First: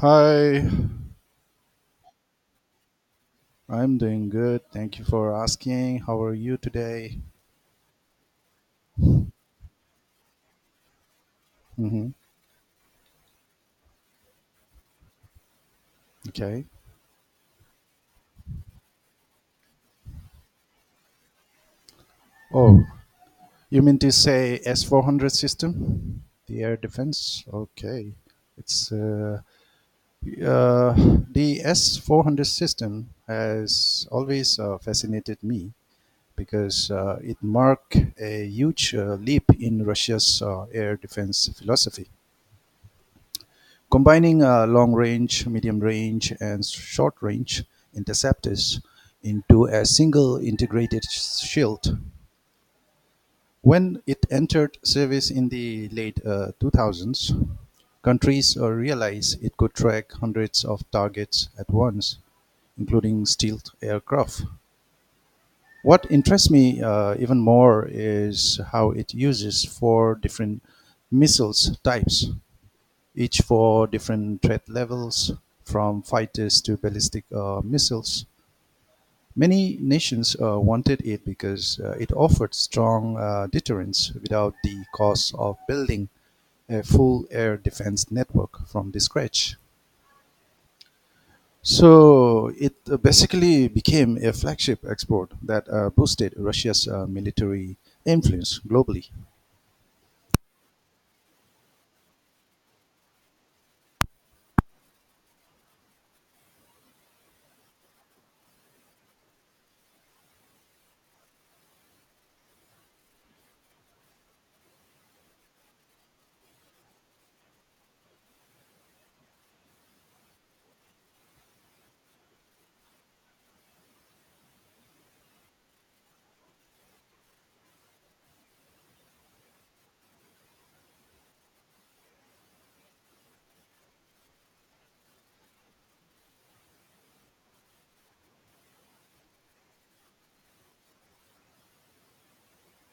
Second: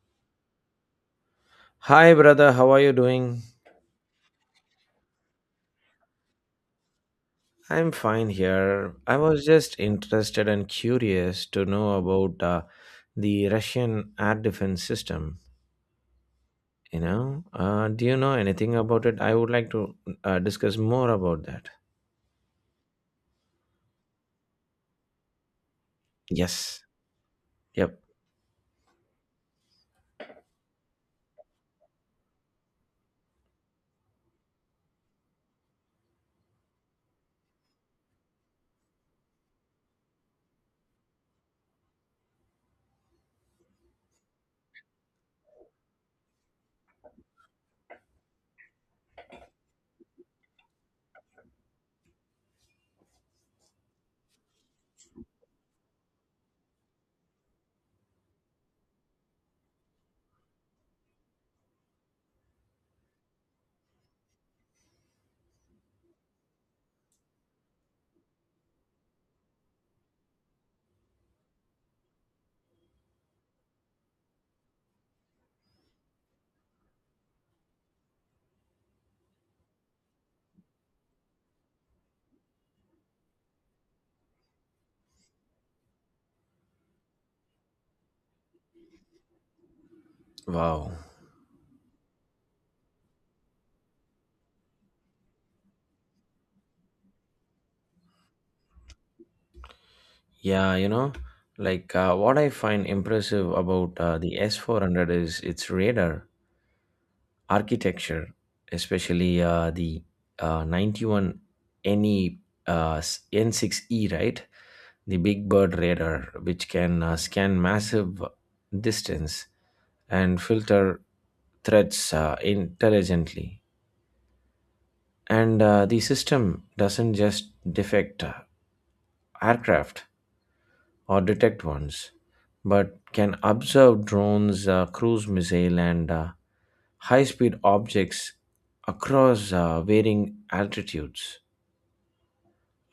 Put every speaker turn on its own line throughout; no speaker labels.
Hi,
Hi, brother. How are you doing?
I'm doing good. Thank you for asking. How are you today?
I'm fine here. I was just interested and curious to know
Hmm.
about the Russian air defense system.
Okay.
Do you know anything about it? I would like to discuss more about that.
Oh, you mean to say S400 system? The air
Yes.
defense?
Yep.
Okay. It's uh, the S400 system has always fascinated me because it marked a huge leap in Russia's air defense philosophy. Combining long range, medium range, and short range interceptors into a single integrated shield. When it entered service in the late 2000s, countries realized it could track hundreds of targets at once, including stealth aircraft. What interests me even more is how it uses four different missiles types each for different threat levels, from fighters to ballistic missiles. Many nations wanted it because it offered strong deterrence without the cost of building a full air defense network from the scratch.
Wow.
So it basically became a flagship export that boosted Russia's military influence globally.
Yeah, you know, what I find impressive about the S400 is its radar architecture, especially the 91 NE N6E, right? The Big Bird radar, which can scan massive distance and filter threats intelligently. And the system doesn't just defect aircraft or detect ones, but can observe drones, cruise missile, and high speed objects across varying altitudes.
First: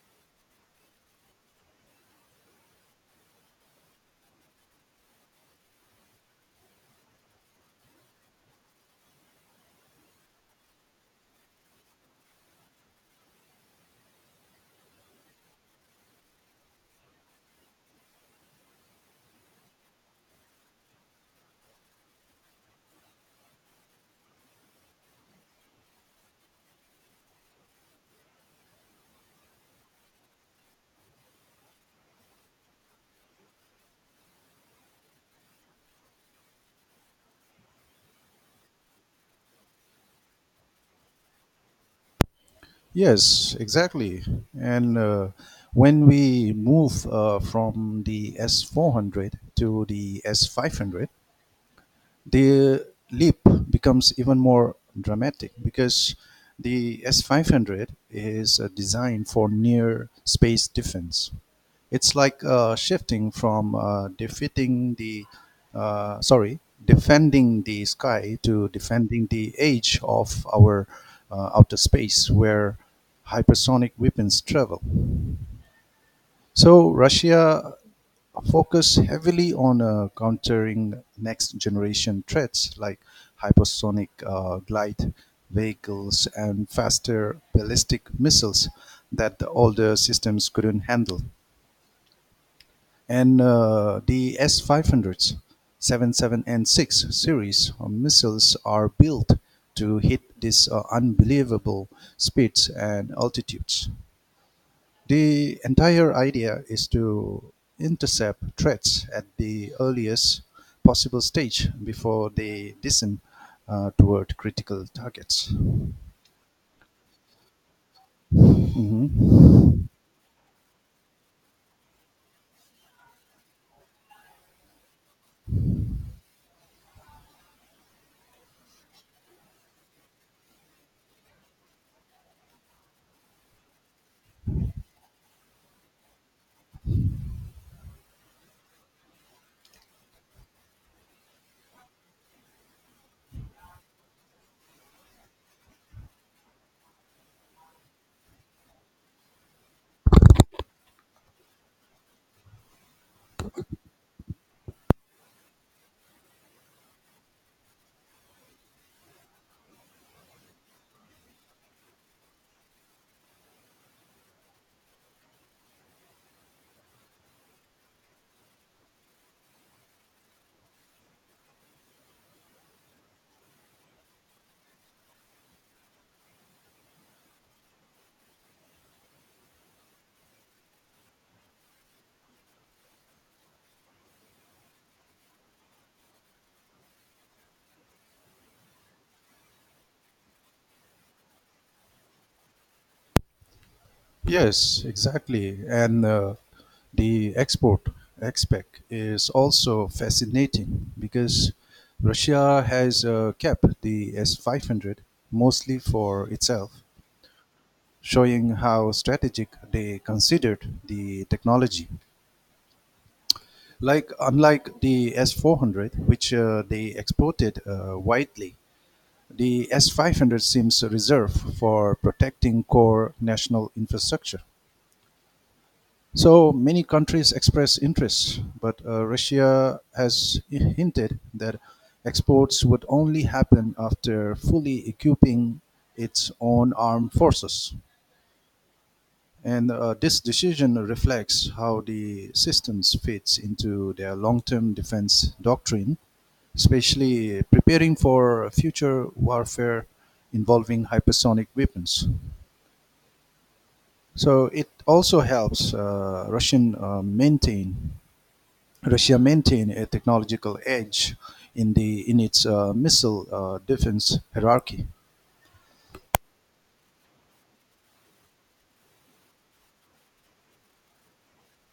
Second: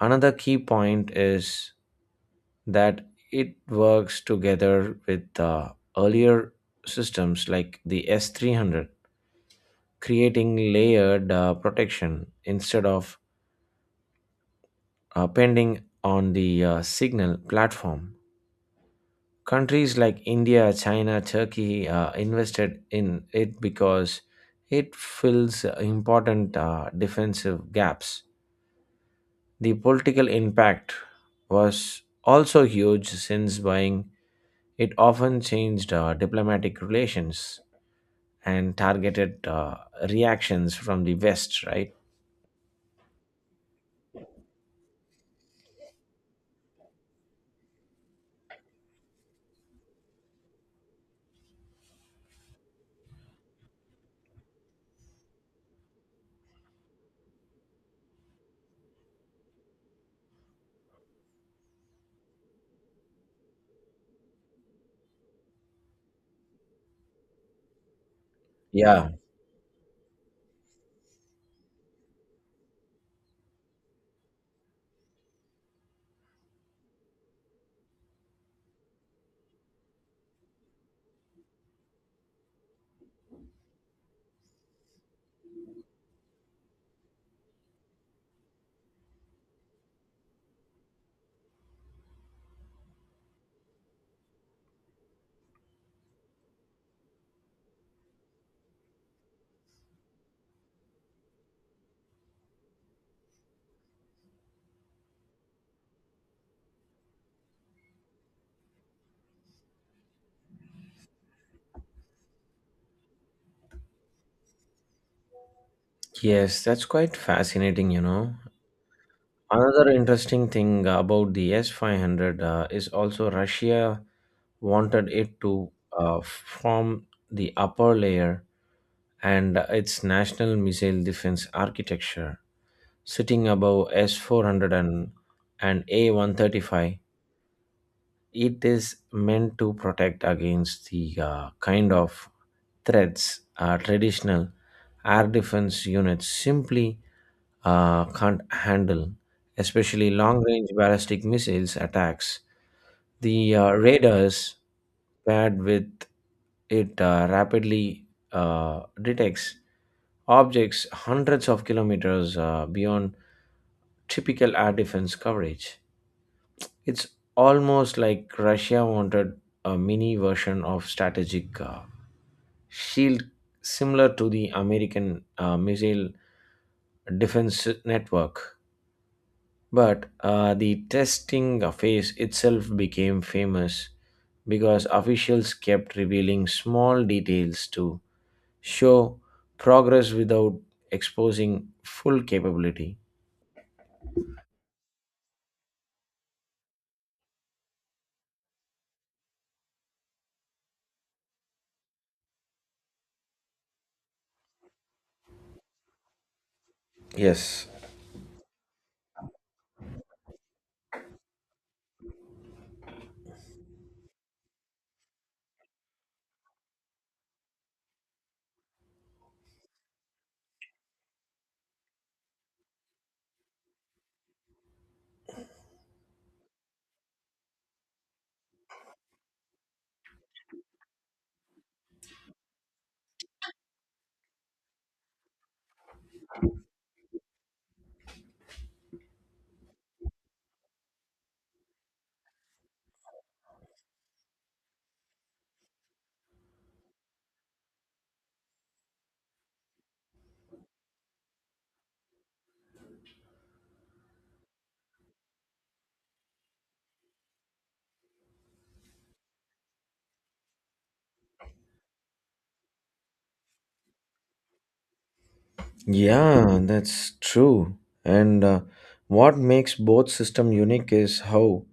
Another key point is that it works together with the earlier systems like the S300, creating layered protection instead of pending on the signal platform. Countries like India, China, Turkey invested in it because it fills important defensive gaps. The political impact was also huge since buying it often changed diplomatic relations and targeted reactions from the West, right?
Yes, exactly. And when we move from the S400 to the S500, the leap becomes even more dramatic because the S500 is designed for near space defense. It's like shifting from defeating the sorry defending the sky to
Yeah,
defending the edge of our outer space where hypersonic weapons travel. So Russia focus heavily on countering next generation threats like hypersonic glide vehicles and faster ballistic missiles that the older systems couldn't handle. And the S500s, 77 and 6 series of missiles are built to hit these unbelievable speeds and altitudes. The entire idea is to intercept threats at the earliest possible stage before they descend toward critical targets.
yes, that's quite fascinating, you know. Another interesting thing about the S 500 is also Russia wanted it to form the upper layer and its national missile defense architecture sitting above S400 and A135. It is meant to protect against the kind of threats traditional air defense units simply can't handle, especially long range ballistic missiles attacks. The radars paired with it rapidly detects objects hundreds of kilometers beyond typical air defense coverage. It's almost like Russia wanted a mini version of strategic shield similar to the American missile defense network. But the testing phase itself became famous because officials kept revealing small details to show progress without exposing full capability.
Yes, exactly. And the export aspect is also fascinating because Russia has kept the S500 mostly for itself,
Yes.
showing how strategic they considered the technology. Like unlike the S400, which they exported widely, the S500 seems reserved for protecting core national infrastructure. So many countries express interest, but Russia has hinted that exports would only happen after fully equipping its own armed forces. And this decision reflects how the systems fits into their long-term defense doctrine, especially preparing for future warfare involving hypersonic weapons. So it also helps Russia maintained a technological edge in its missile defense hierarchy.
Yeah, that's true. And what makes both system unique is how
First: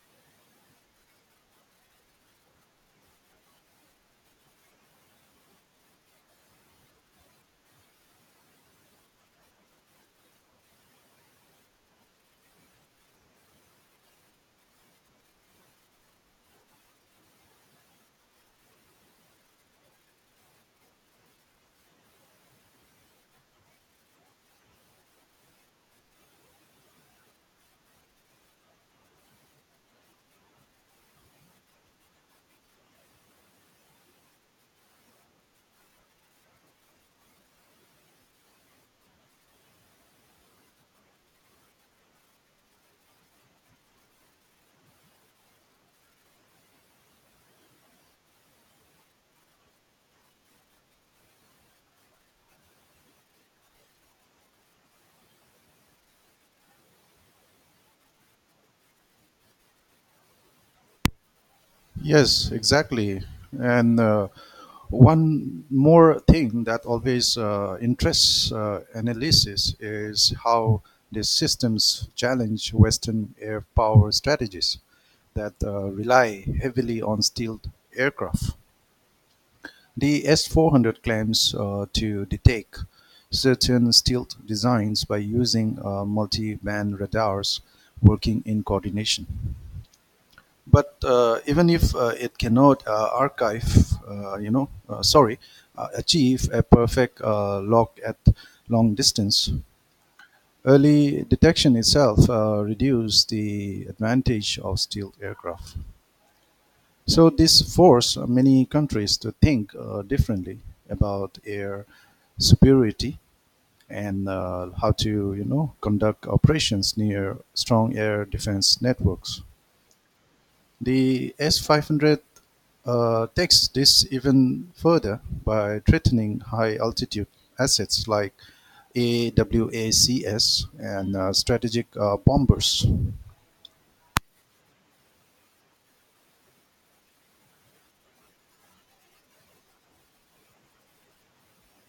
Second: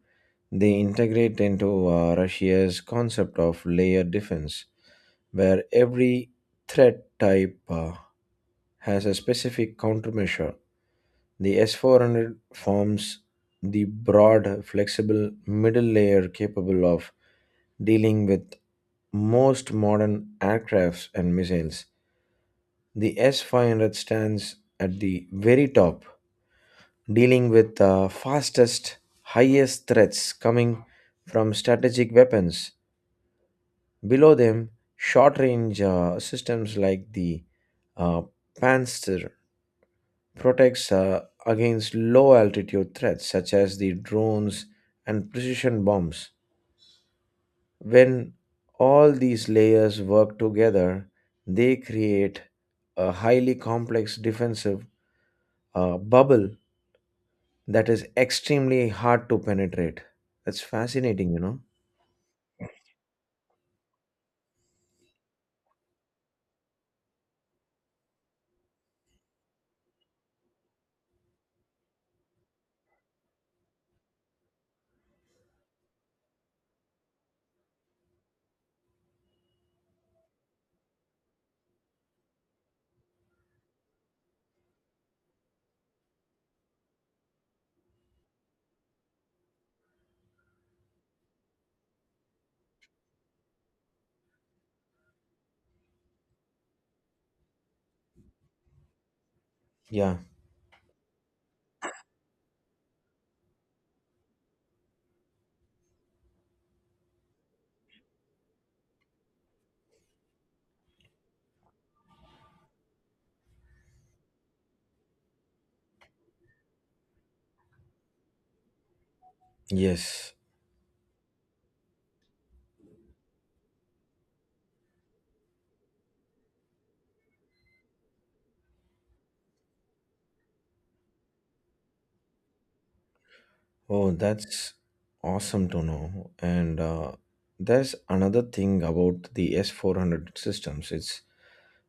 they integrate into Russia's concept of layer defense, where every threat type has a specific countermeasure. The S400 forms the broad, flexible middle layer capable of dealing with most modern aircrafts and missiles. The S500 stands at the very top, dealing with the fastest, highest threats coming from strategic weapons. Below them, short range systems like the uh, Panzer protects against low altitude threats such as the drones and precision bombs. When all these layers work together, they create a highly complex defensive bubble that is extremely hard to penetrate. That's fascinating, you know?
Yes, exactly. And one more thing that always interests analysis is how these systems challenge Western air power strategies that rely heavily on stealth aircraft. The S400 claims to detect certain stealth designs by using multi-band radars working in coordination. But even if it cannot archive, you know, sorry, achieve a perfect log at long distance,
Yeah,
early detection itself reduces the advantage of stealth aircraft. So this forced many countries to think differently about air superiority and how to, conduct operations near strong air defense networks.
yes.
The S-500 takes this even further by threatening high-altitude assets like AWACS and strategic bombers.
Oh, that's awesome to know. And there's another thing about the S400 systems. It's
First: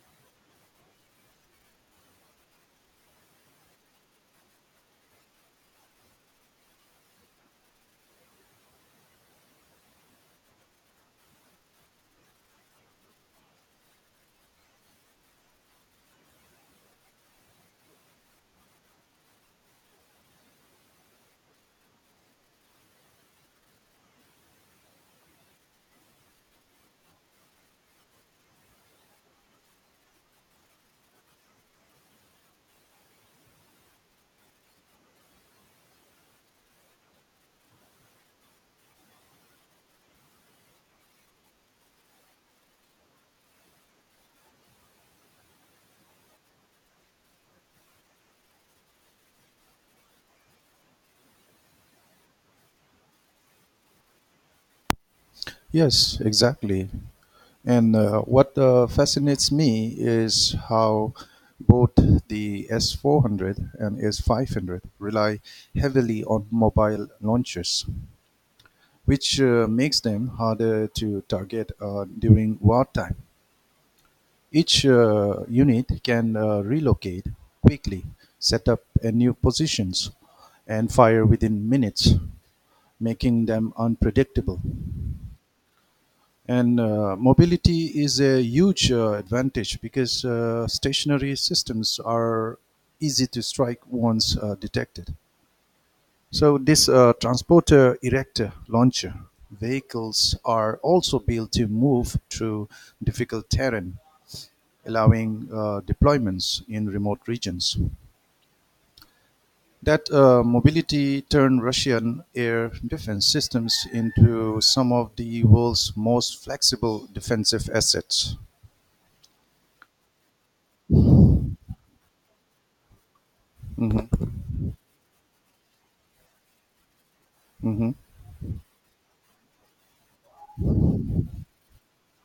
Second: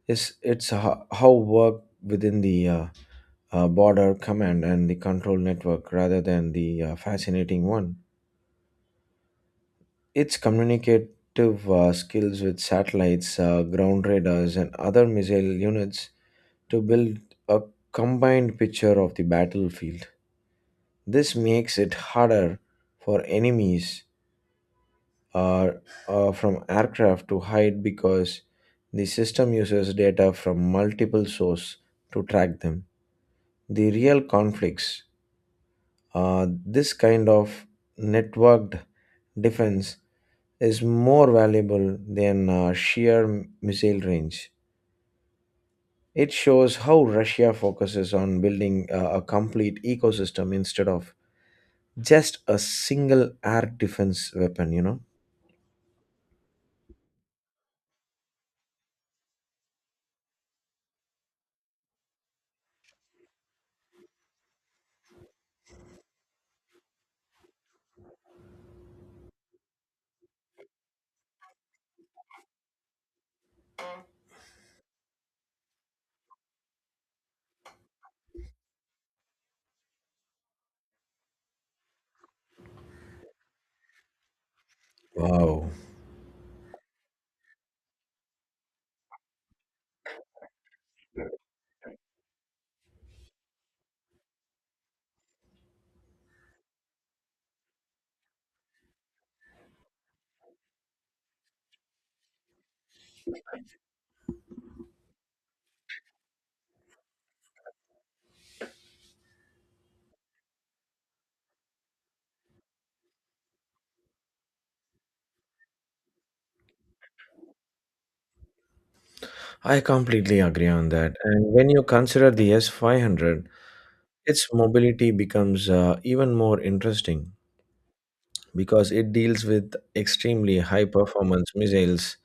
Is it's how work within the border command and the control network rather than the fascinating one. Its communicative skills with satellites, ground radars, and other missile units to build a combined picture of the battlefield. This makes it harder for enemies uh, from aircraft to hide because the system uses data from multiple sources to track them. The real conflicts, this kind of networked defense is more valuable than sheer missile range. It shows how Russia focuses on building a complete ecosystem instead of just a single air defense weapon, you know?
Yes, exactly. And what fascinates me is how both the S400 and S500 rely heavily on mobile launchers, which makes them harder to target during wartime. Each unit can relocate quickly, set up a new positions, and fire within minutes, making them unpredictable.
Wow.
And mobility is a huge advantage because stationary systems are easy to strike once detected. So, this transporter erector launcher vehicles are also built to move through difficult terrain, allowing deployments in remote regions. That mobility turned Russian air defense systems into some of the world's most flexible defensive assets.
I completely agree on that. And when you consider the S 500,
Mhm.
its mobility becomes even more interesting,
Mhm.
because it deals with extremely high performance missiles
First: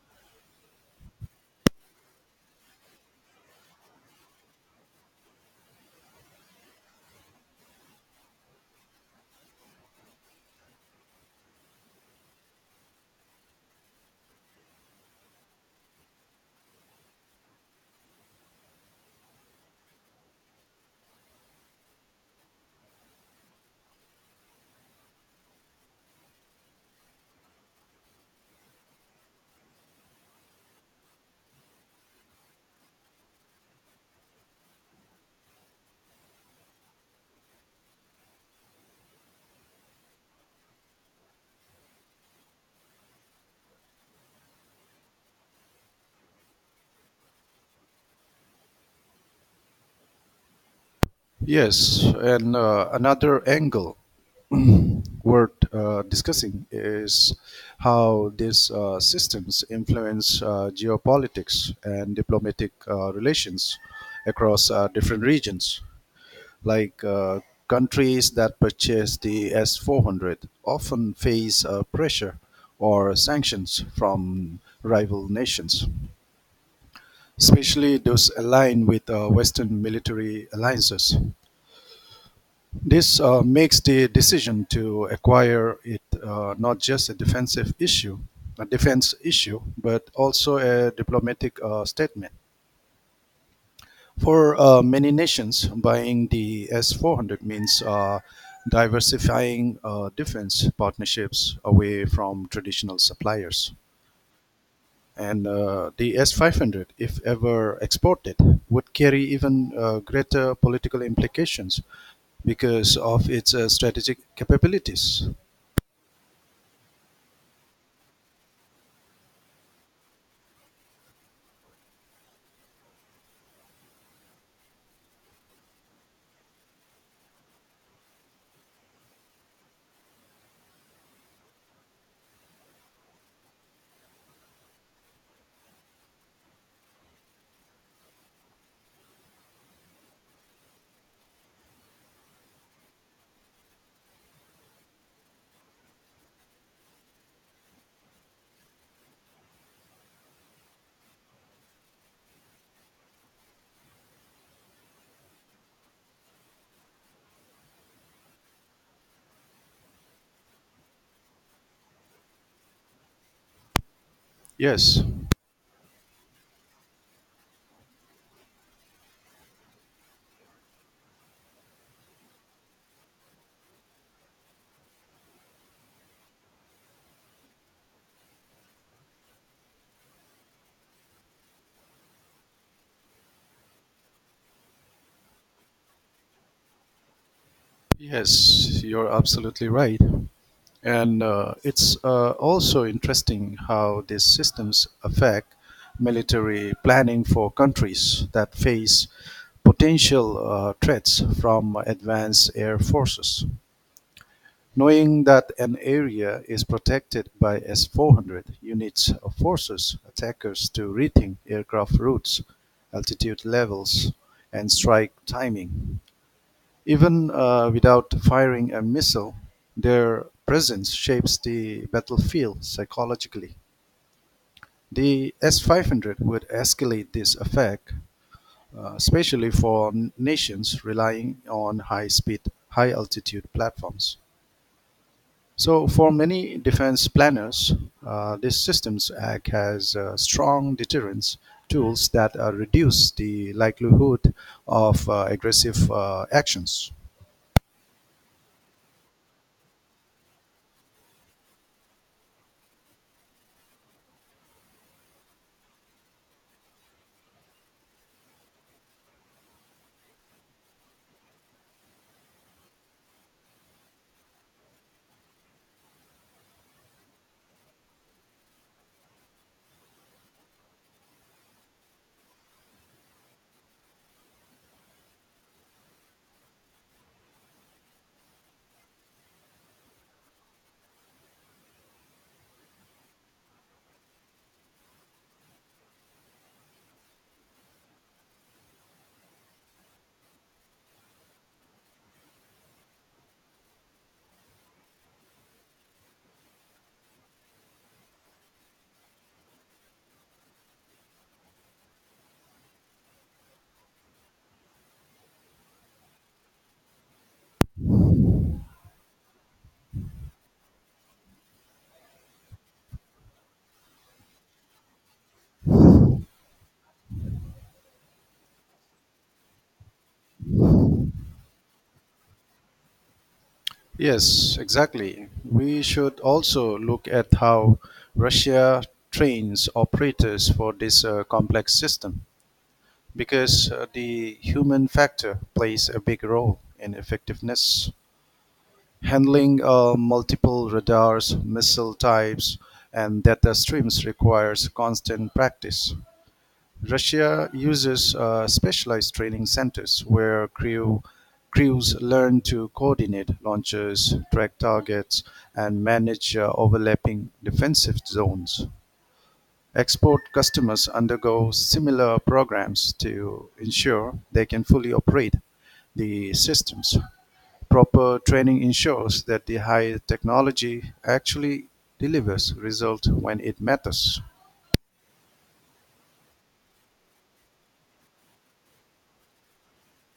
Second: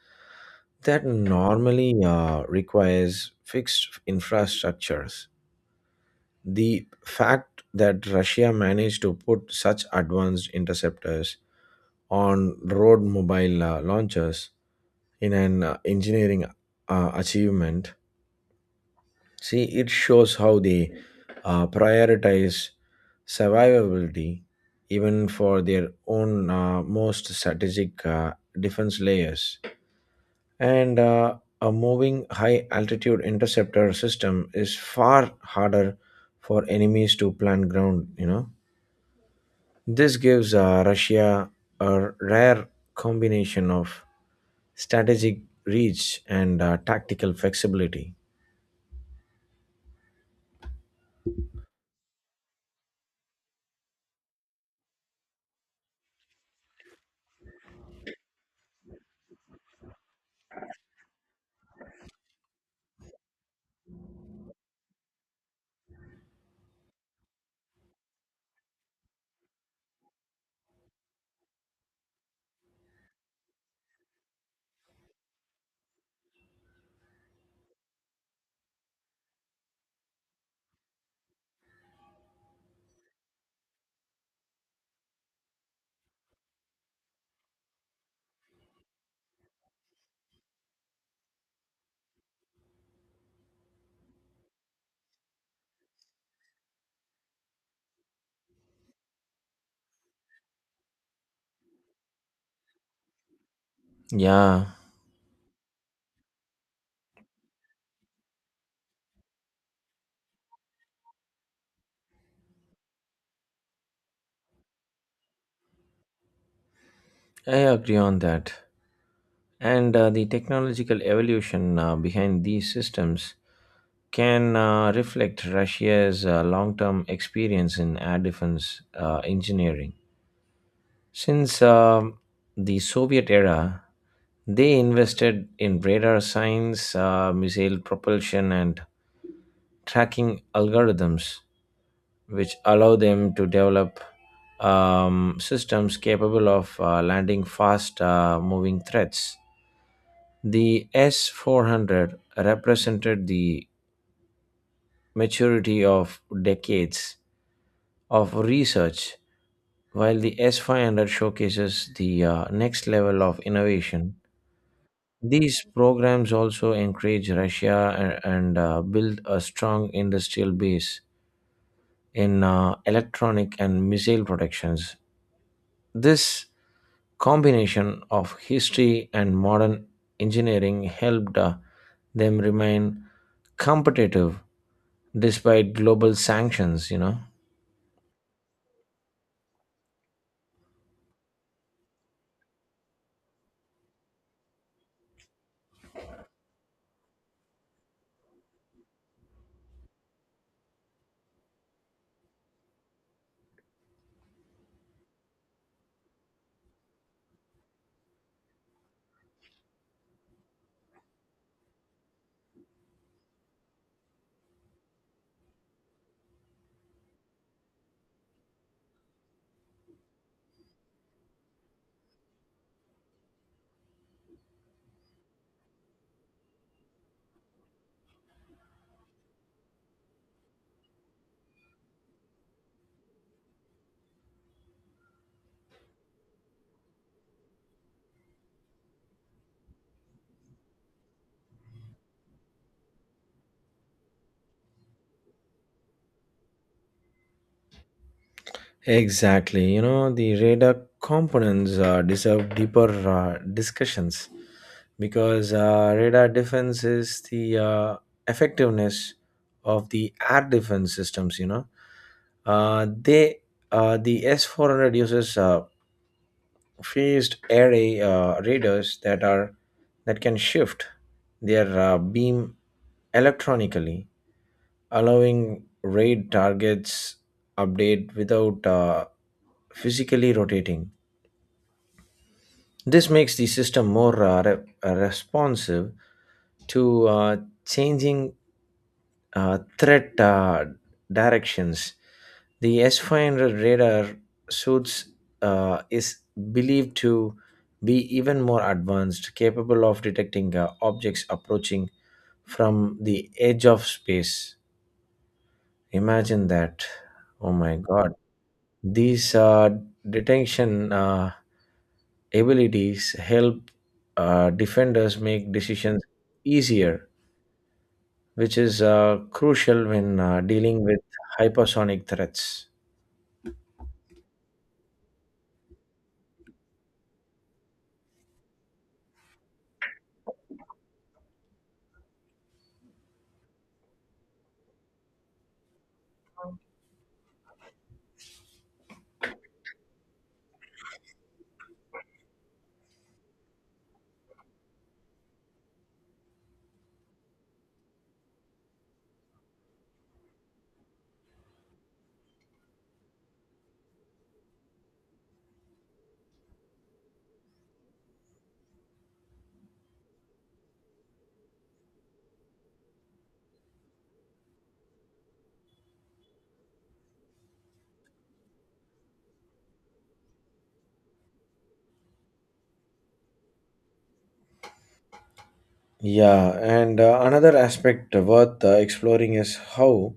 that normally requires fixed infrastructures. The fact that Russia managed to put such advanced interceptors on road mobile launchers in an engineering achievement. See, it shows how they prioritize survivability even for their own most strategic defense layers. And a moving high altitude interceptor system is far harder for enemies to plant ground, you know. This gives Russia a rare combination of strategic reach and tactical flexibility.
Yes, and another angle worth discussing is how these systems influence geopolitics and diplomatic relations across different regions. Like countries that purchase the S 400 often face pressure or sanctions from rival nations, especially those aligned with Western military alliances. This makes the decision to acquire it not just a defense issue, but also a diplomatic statement. For many nations, buying the S 400 means diversifying defense partnerships away from traditional suppliers.
Yeah,
And the S 500, if ever exported, would carry even greater political implications because of its strategic capabilities.
I agree on that. And the technological evolution behind these systems can reflect Russia's long term experience in air defense engineering. Since the Soviet era, they invested in radar science, missile propulsion, and tracking algorithms, which allow them to develop systems capable of landing fast moving threats. The S400 represented the maturity of decades of research, while the S500 showcases the next level of innovation.
Yes,
These programs also encourage Russia and build a strong industrial base in electronic and missile productions. This combination of history and modern engineering helped them remain competitive despite global sanctions, you know.
yes, you're absolutely right. And it's also interesting how these systems affect military planning for countries that face potential threats from advanced air forces. Knowing that an area is protected by S 400 units of forces, attackers to rethink aircraft routes, altitude levels, and strike timing. Even without firing a missile, their presence shapes the battlefield psychologically. The S 500 would escalate this effect, especially for nations relying on high speed, high altitude platforms. So, for many defense planners, this Systems Act has strong deterrence tools that reduce the likelihood of aggressive actions.
Exactly. You know, the radar components deserve deeper discussions because radar defense is the effectiveness of the air defense systems, you know. Uh, they the S400 uses phased array radars that are that can shift their beam electronically, allowing raid targets update without physically rotating. This makes the system more responsive to changing threat directions. The S500 radar suits is believed to be even more advanced, capable of detecting objects approaching from the edge of space. Imagine that. Oh my god. These detention abilities help defenders make decisions easier, which is crucial when dealing with hypersonic threats.
Yes, exactly. We should also look at how Russia trains operators for this complex system because the human factor plays a big role in effectiveness. Handling multiple radars, missile types, and data streams requires constant practice. Russia uses specialized training centers where crews learn to coordinate launches, track targets, and manage overlapping defensive zones. Export customers undergo similar programs to ensure they can fully operate the systems. Proper training ensures that the high technology actually delivers results when it matters.
Yeah, and another aspect worth exploring is how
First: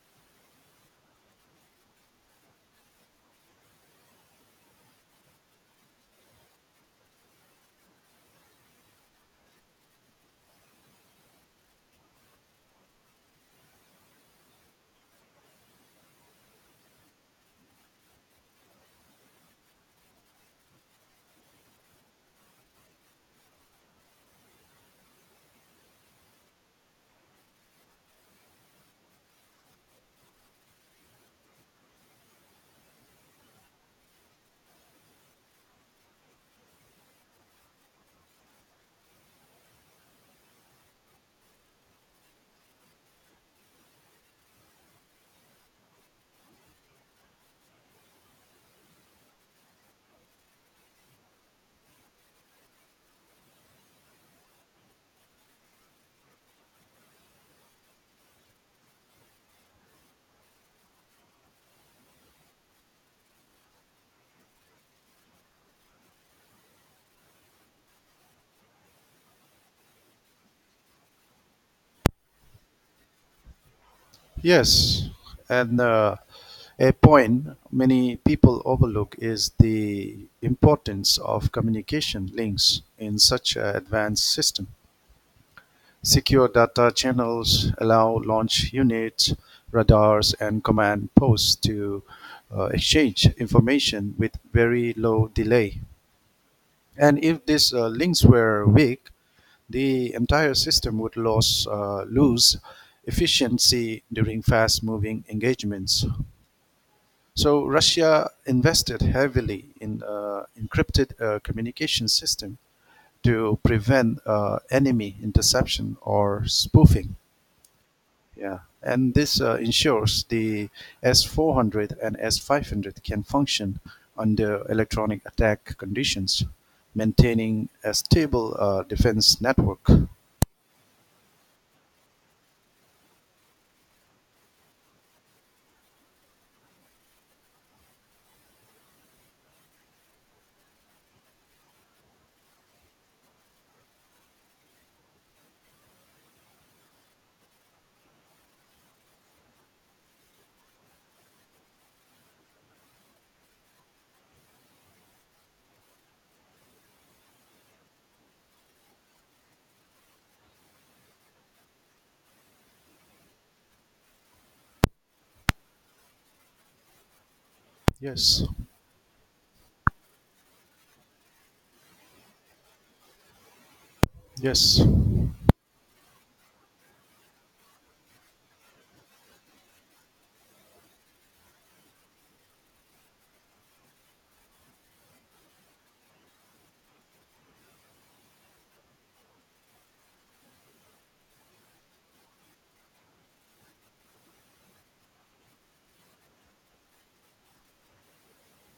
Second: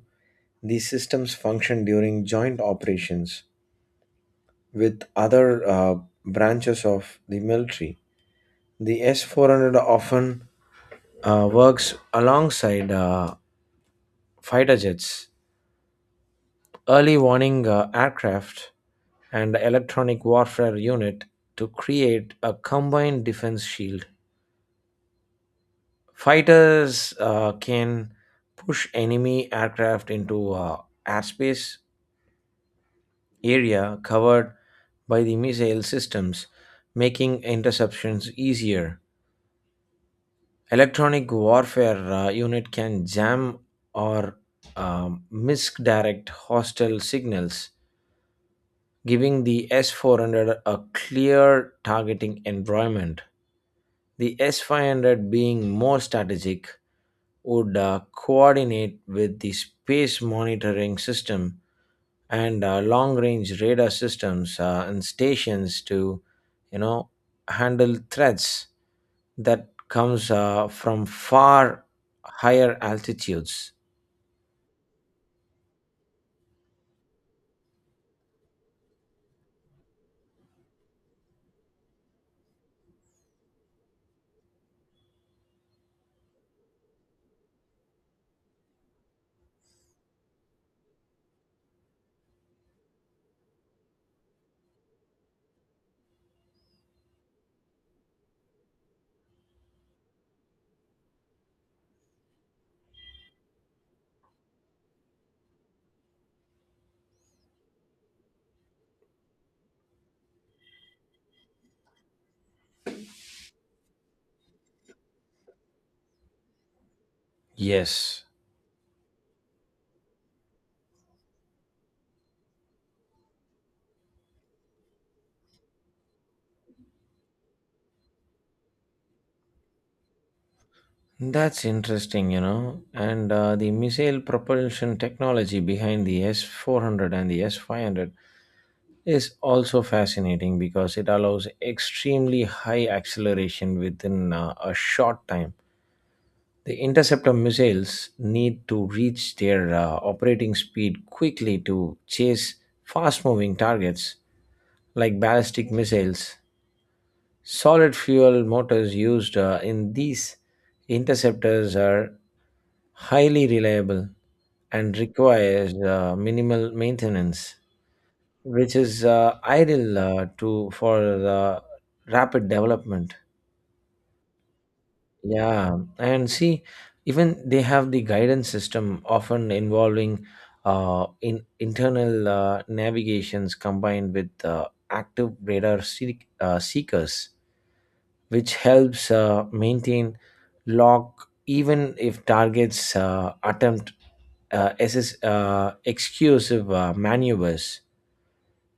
these systems function during joint operations with other branches of the military. The S 400 often works alongside fighter jets, early warning aircraft and electronic warfare unit to create a combined defense shield. Fighters can push enemy aircraft into airspace area covered by the missile systems, making interceptions easier. Electronic warfare unit can jam or misdirect hostile signals, giving the S400 a clear targeting environment. The S500, being more strategic, would coordinate with the space monitoring system and long range radar systems and stations to, you know, handle threats that comes from far higher altitudes.
Yes, and a point many people overlook is the importance of communication links in such an advanced system. Secure data channels allow launch units, radars, and command posts to exchange information with very low delay. And if these links were weak, the entire system would lose efficiency during fast moving engagements. So Russia invested heavily in encrypted communication system to prevent enemy interception or spoofing.
Yes.
Yeah, and this ensures the S400 and S500 can function under electronic attack conditions, maintaining a stable defense network.
That's interesting, you know. And the missile propulsion technology behind the S 400 and the S 500 is also fascinating because it allows extremely high acceleration within a short time. The interceptor missiles need to reach their operating speed quickly to chase fast moving targets like ballistic missiles. Solid fuel motors used in these interceptors are highly reliable and requires minimal maintenance,
Yes,
which is ideal to for the rapid development.
yes.
Yeah, and see, even they have the guidance system often involving in internal navigations combined with active radar seekers, which helps maintain lock even if targets attempt exclusive maneuvers.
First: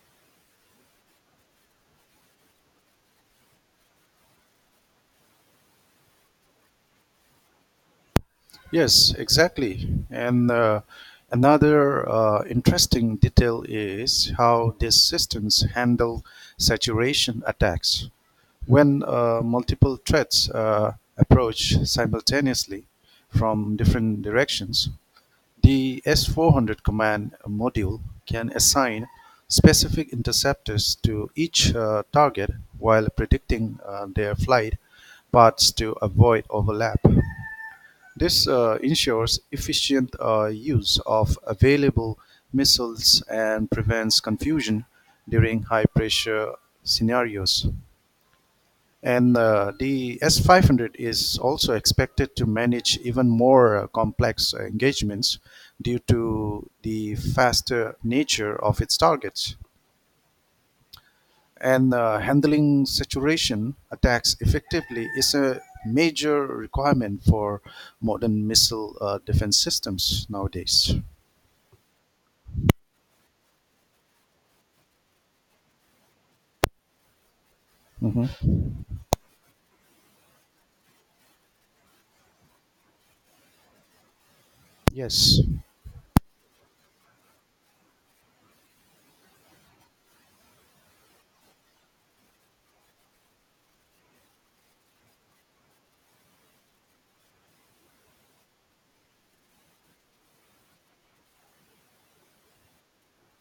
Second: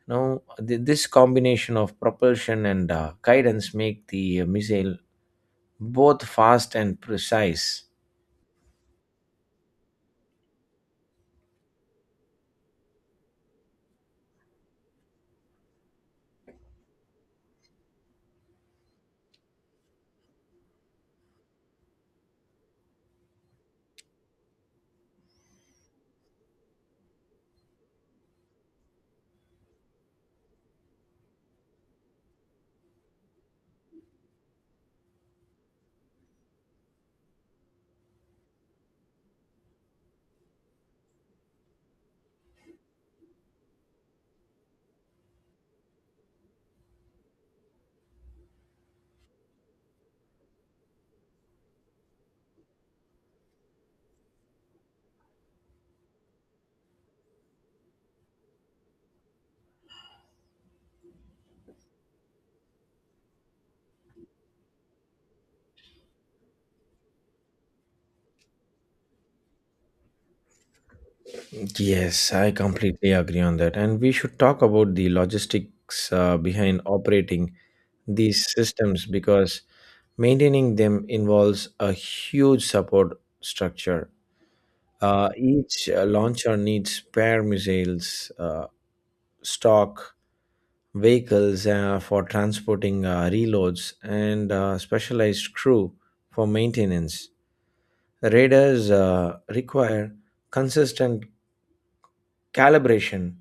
Now, this combination of propulsion and guidance make the missile both fast and precise.
Yes, exactly. And another interesting detail is how these systems handle saturation attacks. When multiple threats approach simultaneously from different directions, the S400 command module can assign specific interceptors to each target while predicting their flight paths to avoid overlap. This ensures efficient use of available missiles and prevents confusion during high pressure scenarios. And the S 500 is also expected to manage even more complex engagements due to the faster nature of its targets, and handling saturation attacks effectively is a major requirement for modern missile defense systems nowadays.
Yes, I completely agree on that. And we should talk about the logistics behind operating
Mhm.
these systems because maintaining them involves a huge support structure.
Yes,
Each launcher needs spare missiles, stock, vehicles for transporting reloads, and specialized crew for maintenance. Radars require consistent calibration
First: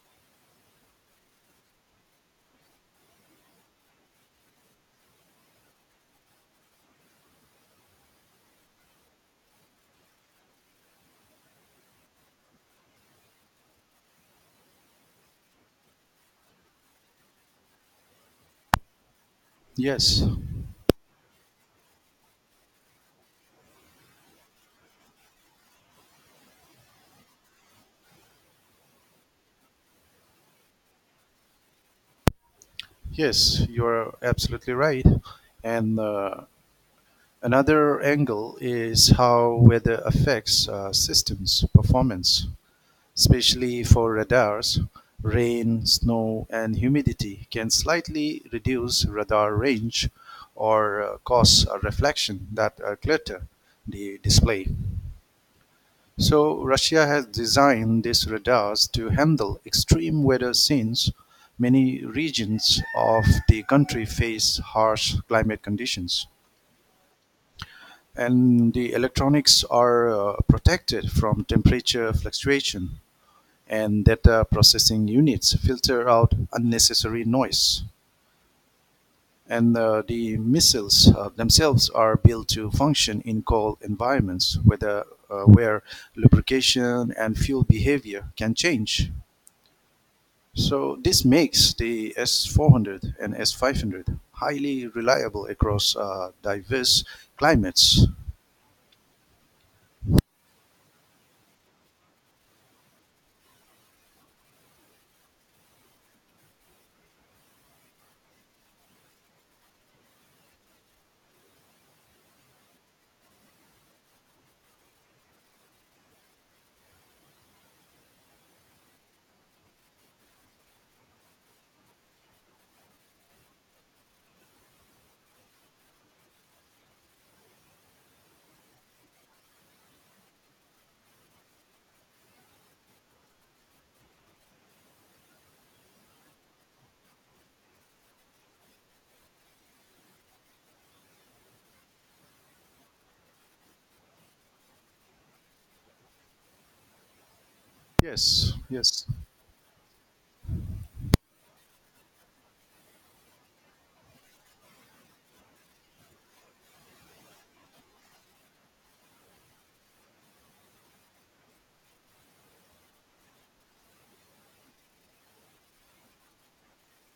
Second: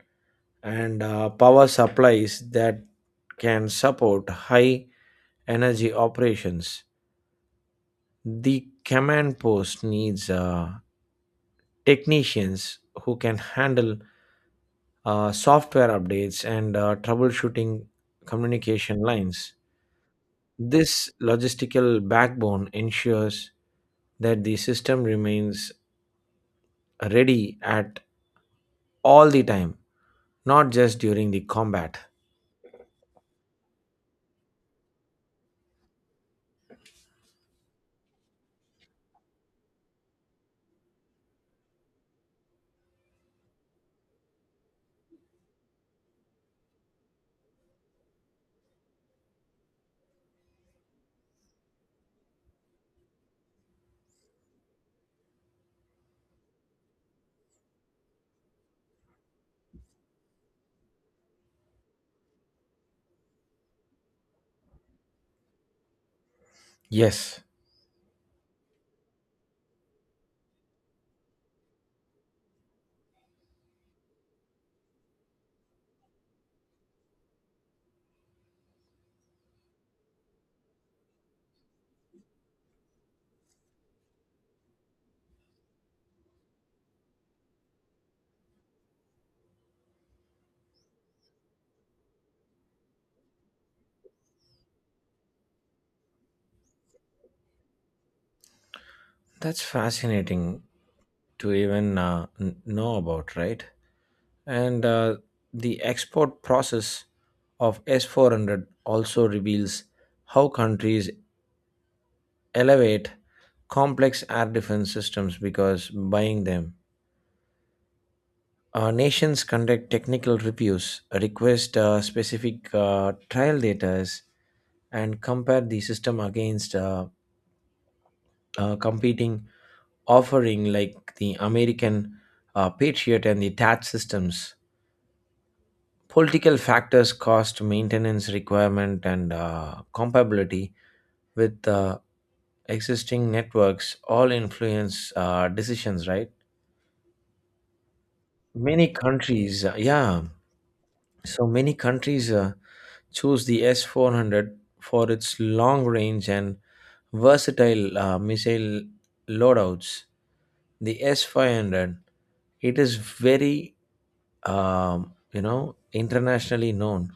and power supplies that can support high energy operations. The command post needs technicians who can handle software updates and troubleshooting communication lines.
yes,
This logistical backbone ensures that the system remains ready at all the time, not just during the combat.
yes, you're absolutely right. And another angle is how weather affects systems performance, especially for radars. Rain, snow, and humidity can slightly reduce radar range or cause a reflection that clutter the display. So Russia has designed these radars to handle extreme weather since many regions of the country face harsh climate conditions.
Yes,
And the electronics are protected from temperature fluctuation, and data processing units filter out unnecessary noise. And the missiles themselves are built to function in cold environments where lubrication and fuel behavior can change. So, this makes the S 400 and S 500 highly reliable across diverse climates.
that's fascinating to even know about, right? And the export process of S400 also reveals how countries elevate complex air defense systems because buying them. Nations conduct technical reviews, request specific trial data, and compare the system against competing offering like the American Patriot and the TAT systems. Political factors, cost, maintenance requirement, and compatibility with existing networks all influence decisions, right?
Yes,
Many
yes.
countries, uh, yeah, So many countries choose the S-400 for its long range and versatile missile loadouts. The S-500, it is very, internationally known.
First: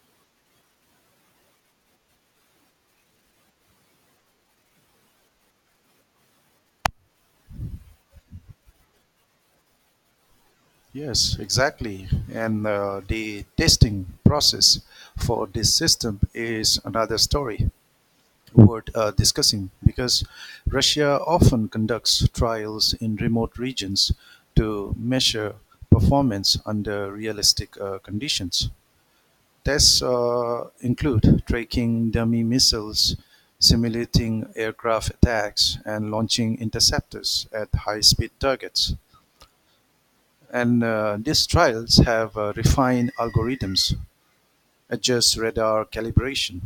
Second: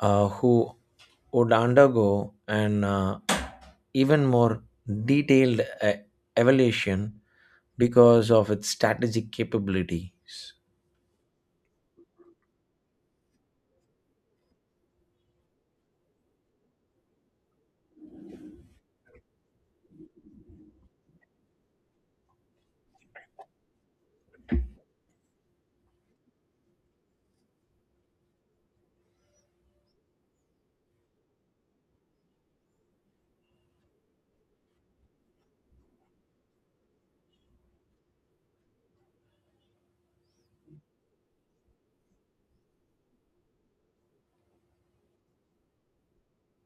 Who would undergo an even more detailed evaluation because of its strategic capabilities.
Yes, exactly. And the testing process for this system is another story worth discussing because Russia often conducts trials in remote regions to measure performance under realistic conditions. Tests include tracking dummy missiles, simulating aircraft attacks, and launching interceptors at high speed targets. And these trials have refined algorithms, adjust radar calibration,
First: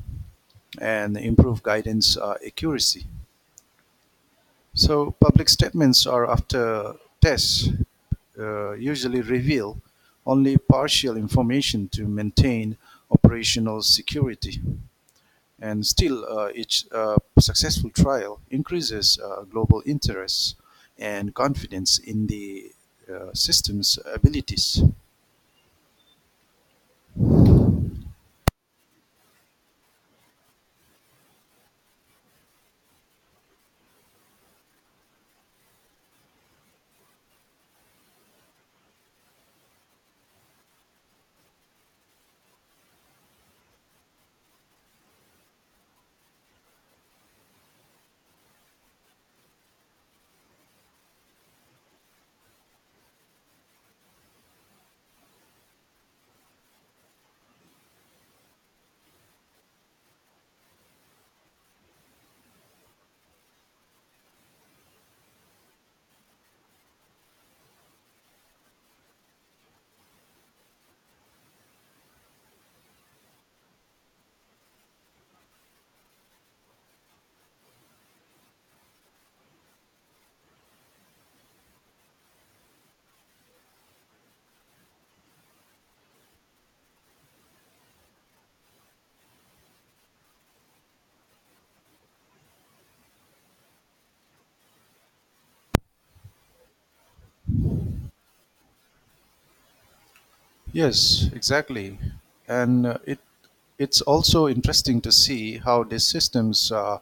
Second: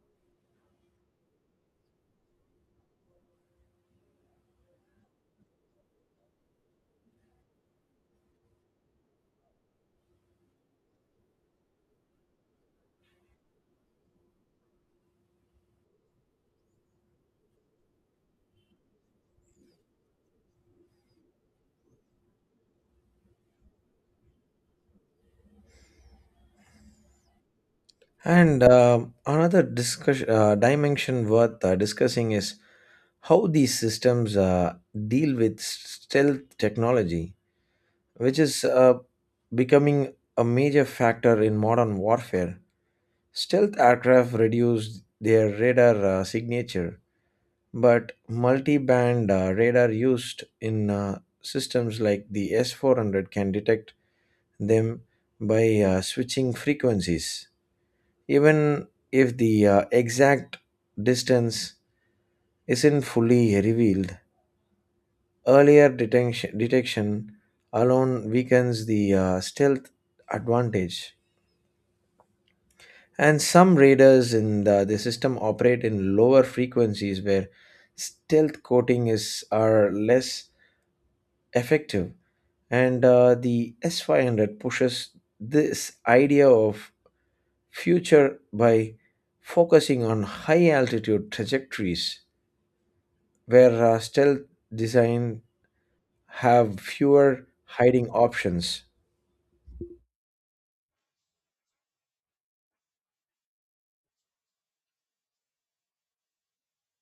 and improve guidance accuracy. So public statements are after tests usually reveal only partial information to maintain operational security. And still, each successful trial increases global interest and confidence in the system's abilities.
And another discussion dimension worth discussing is how these systems deal with stealth technology, which is becoming a major factor in modern warfare. Stealth aircraft reduced their radar signature, but multi band radar used in systems like the S 400 can detect them by switching frequencies. Even if the exact distance isn't fully revealed, earlier detection alone weakens the stealth advantage. And some radars in the system operate in lower frequencies where stealth coating is are less effective. And the S500 pushes this idea of future by focusing on high altitude trajectories, where stealth design have fewer hiding options.
Yes, exactly. And it's also interesting to see how these systems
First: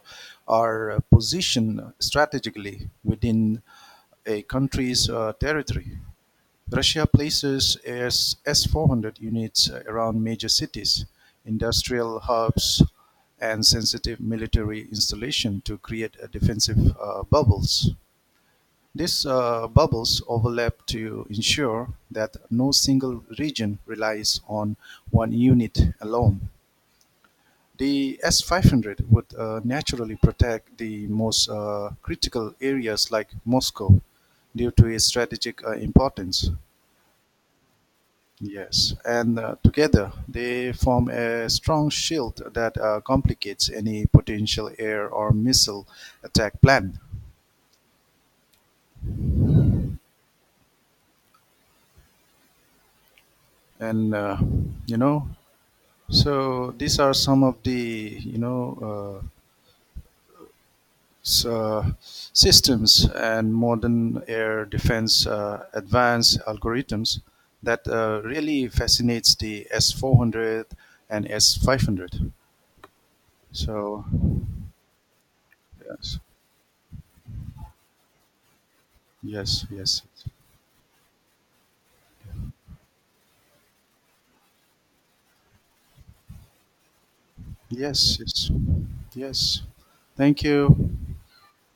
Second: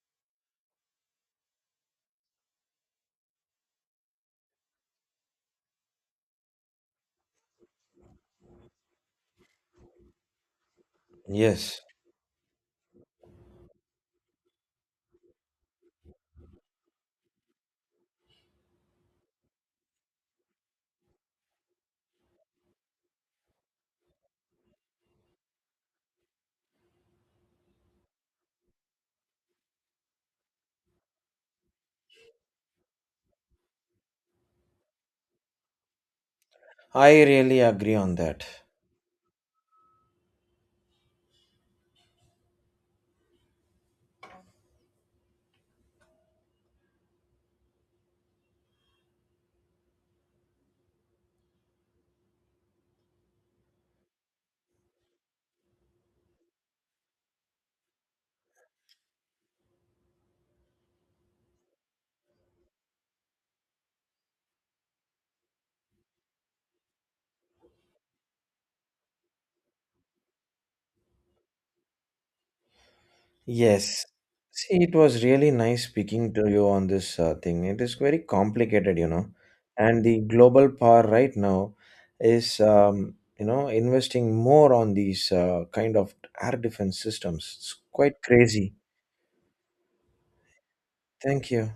are positioned strategically within a country's territory. Russia places S 400 units around major cities,
Yes,
industrial hubs, and sensitive military installation to create a defensive bubbles. These bubbles overlap to ensure that no single region relies on one unit alone. The S500 would naturally protect the most critical areas like Moscow due to its strategic importance.
I really agree on that.
Yes, and together they form a strong shield that complicates any potential air or missile attack plan. And uh, you know, So these are some of the systems and modern air defense advanced algorithms that really fascinates the S 400 and S 500. So
Yes. See, it was really nice
yes,
speaking to you on this thing. It is very complicated, you know.
yes, yes,
And the global power right now is, investing more on these kind of air defense systems. It's
yes,
quite
yes,
crazy.
yes. Thank you.
Thank you.